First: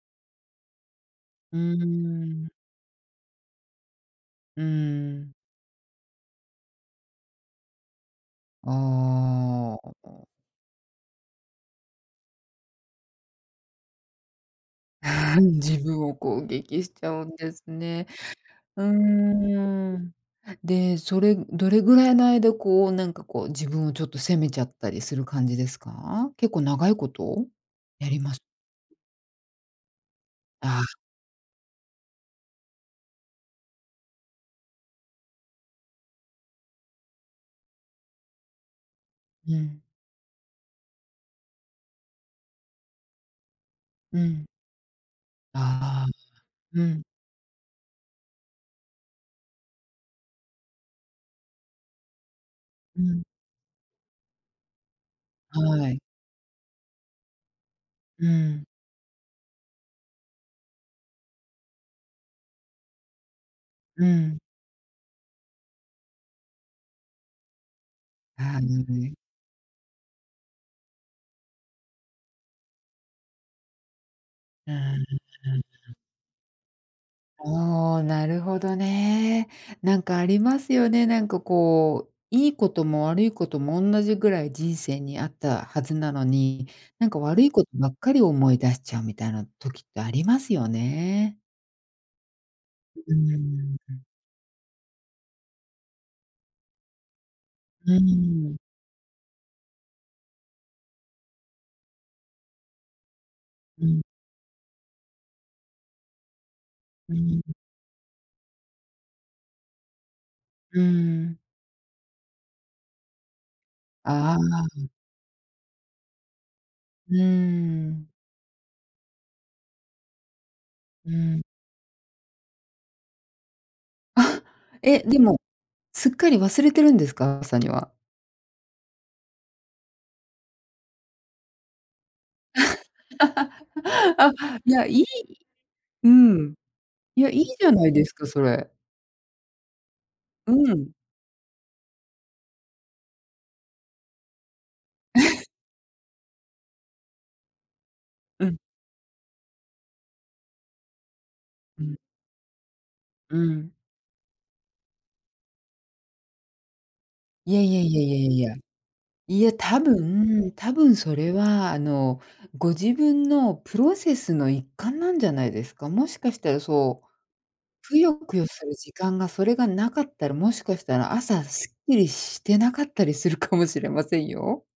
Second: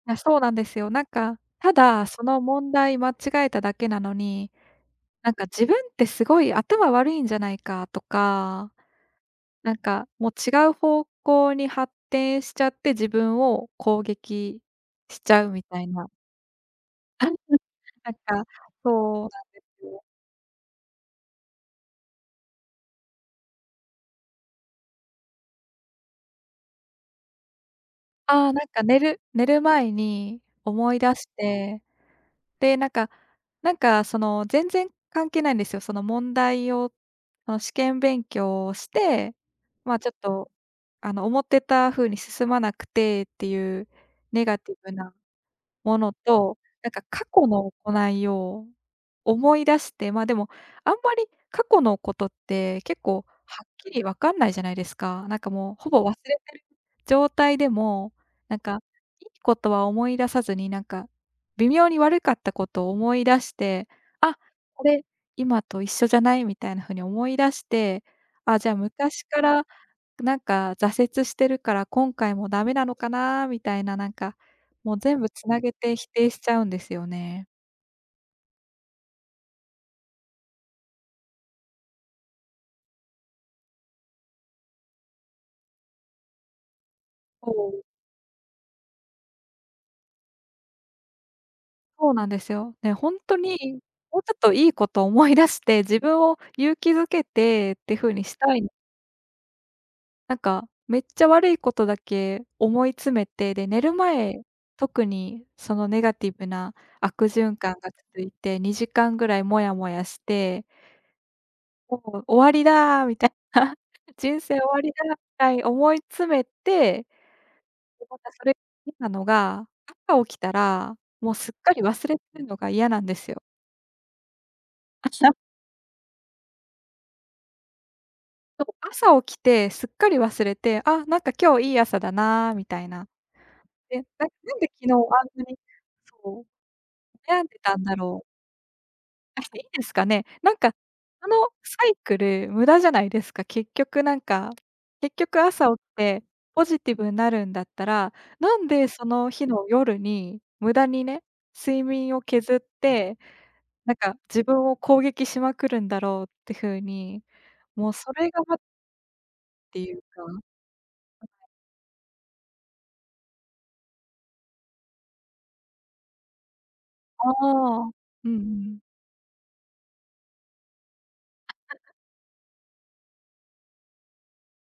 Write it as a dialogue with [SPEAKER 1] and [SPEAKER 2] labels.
[SPEAKER 1] あ、そうなんですよ。なんか、
[SPEAKER 2] う
[SPEAKER 1] ただその
[SPEAKER 2] ん。
[SPEAKER 1] 問題間違えただけなのに、
[SPEAKER 2] う
[SPEAKER 1] な
[SPEAKER 2] ん。
[SPEAKER 1] んか自分ってすごい頭悪いんじゃないかとか、なん
[SPEAKER 2] あ
[SPEAKER 1] か、
[SPEAKER 2] あ。
[SPEAKER 1] もう違う方向に発展しちゃって、自分を攻撃しち
[SPEAKER 2] ああ、う
[SPEAKER 1] ゃう
[SPEAKER 2] ん、
[SPEAKER 1] み
[SPEAKER 2] 自
[SPEAKER 1] たい
[SPEAKER 2] 分
[SPEAKER 1] な。
[SPEAKER 2] を攻撃しちゃうんで すね。
[SPEAKER 1] なんか
[SPEAKER 2] う
[SPEAKER 1] そうなんです
[SPEAKER 2] ー
[SPEAKER 1] よ。
[SPEAKER 2] ん。で、それ、どれぐらいの間こうなんかこう、自分をちょっと責めちゃったりする感じですか？結構長いことやります
[SPEAKER 1] ああ、なんか寝る寝る前に
[SPEAKER 2] ああ。
[SPEAKER 1] 思い出して。で、なんかなんかその、全然関係ないんですよ。その問題をその試験勉強をして、
[SPEAKER 2] うん。
[SPEAKER 1] まあ、ちょっとあの思ってた風に進まなくてっていう
[SPEAKER 2] う
[SPEAKER 1] ネ
[SPEAKER 2] ん。
[SPEAKER 1] ガティブなも
[SPEAKER 2] ああ、
[SPEAKER 1] のと、
[SPEAKER 2] う
[SPEAKER 1] なんか
[SPEAKER 2] ん。
[SPEAKER 1] 過去の行いを、思い出して、ま、でもあんまり過去のことって結
[SPEAKER 2] うん。
[SPEAKER 1] 構はっきりわかんないじゃないですか。なんかもうほ
[SPEAKER 2] は
[SPEAKER 1] ぼ
[SPEAKER 2] い。
[SPEAKER 1] 忘れてる状態でも、
[SPEAKER 2] う
[SPEAKER 1] なん
[SPEAKER 2] ん。
[SPEAKER 1] か、いいことは思い出さずになんか、微妙に悪かったことを思い出して、
[SPEAKER 2] う
[SPEAKER 1] 「あ、
[SPEAKER 2] ん。
[SPEAKER 1] これ今と一緒じゃない？」みたいな風に思い出して、「あ、
[SPEAKER 2] は
[SPEAKER 1] じゃあ
[SPEAKER 2] い。
[SPEAKER 1] 昔からなんか挫折してるから今回もダメなのかな」みたいな、なんか
[SPEAKER 2] うん、う
[SPEAKER 1] もう
[SPEAKER 2] ん
[SPEAKER 1] 全部
[SPEAKER 2] う
[SPEAKER 1] 繋げて
[SPEAKER 2] ん。
[SPEAKER 1] 否定しちゃうんですよね。
[SPEAKER 2] ああ、なるほどね。なんかありますよね、なんかこう、いいことも悪いことも、おんなじぐらい人生にあったはずなのに、なんか悪
[SPEAKER 1] う
[SPEAKER 2] いこと
[SPEAKER 1] ん。
[SPEAKER 2] ばっかり思い出しちゃうみたいな時ってありますよね。
[SPEAKER 1] そうなんですよ。ね、ほ
[SPEAKER 2] うー
[SPEAKER 1] んとに、
[SPEAKER 2] ん。
[SPEAKER 1] もうちょっといいことを思い出して、自分を勇気づけてっ
[SPEAKER 2] う
[SPEAKER 1] て風にした
[SPEAKER 2] ん。
[SPEAKER 1] いなんかめっちゃ悪いことだけ思い詰めて、で、寝
[SPEAKER 2] う
[SPEAKER 1] る
[SPEAKER 2] ん。
[SPEAKER 1] 前、特にそのネガティブな
[SPEAKER 2] う
[SPEAKER 1] 悪
[SPEAKER 2] ん。
[SPEAKER 1] 循環が続いて、2時間ぐらいモヤモヤして。
[SPEAKER 2] うん。
[SPEAKER 1] もう「終わりだ」みたいな、
[SPEAKER 2] あ
[SPEAKER 1] 「人生終わ
[SPEAKER 2] あ。
[SPEAKER 1] りだ」みたいに思い詰めて。
[SPEAKER 2] う
[SPEAKER 1] で、
[SPEAKER 2] ん。
[SPEAKER 1] またそれ変なのが、朝起きたら、
[SPEAKER 2] う
[SPEAKER 1] もう
[SPEAKER 2] ん。
[SPEAKER 1] すっかり忘れてるのが嫌なんですよ。
[SPEAKER 2] あ、え、で も、すっかり忘れてるんですか？朝には。
[SPEAKER 1] そう朝起きてすっかり忘れて、「あ、なんか今日いい朝だな」みたいな。で、なん
[SPEAKER 2] あ、
[SPEAKER 1] なんで
[SPEAKER 2] いや、
[SPEAKER 1] 昨日
[SPEAKER 2] い
[SPEAKER 1] あ
[SPEAKER 2] い
[SPEAKER 1] んなに
[SPEAKER 2] う
[SPEAKER 1] そ
[SPEAKER 2] ん。いや、
[SPEAKER 1] う、
[SPEAKER 2] い
[SPEAKER 1] 悩
[SPEAKER 2] い
[SPEAKER 1] んで
[SPEAKER 2] じゃ
[SPEAKER 1] たん
[SPEAKER 2] ない
[SPEAKER 1] だ
[SPEAKER 2] です
[SPEAKER 1] ろう。
[SPEAKER 2] か、それ。
[SPEAKER 1] あ、いいですかね。な
[SPEAKER 2] う
[SPEAKER 1] んか、
[SPEAKER 2] ん。
[SPEAKER 1] そのサイクル無駄じゃないですか。結局なんか、結局、朝起きてポジティブなるんだったら、
[SPEAKER 2] う
[SPEAKER 1] な
[SPEAKER 2] ん。
[SPEAKER 1] んでその日の夜に無駄にね、
[SPEAKER 2] う
[SPEAKER 1] 睡
[SPEAKER 2] ん。
[SPEAKER 1] 眠を削って、
[SPEAKER 2] うん。
[SPEAKER 1] なんか自分を攻撃しまくるんだろうって風に、
[SPEAKER 2] いやいや
[SPEAKER 1] もう
[SPEAKER 2] いやい
[SPEAKER 1] そ
[SPEAKER 2] やい
[SPEAKER 1] れ
[SPEAKER 2] やい
[SPEAKER 1] が
[SPEAKER 2] や。
[SPEAKER 1] ま
[SPEAKER 2] いや、
[SPEAKER 1] って
[SPEAKER 2] 多
[SPEAKER 1] いうか、うん。
[SPEAKER 2] 分多分それはあの、ご自分のプロセスの一環なんじゃないですか？もしかしたらそう、
[SPEAKER 1] ああ、
[SPEAKER 2] くよ
[SPEAKER 1] うんう
[SPEAKER 2] くよする
[SPEAKER 1] ん。
[SPEAKER 2] 時間がそれがなかったら、もしかしたら朝スッ キリしてなかったりするかもしれませんよ。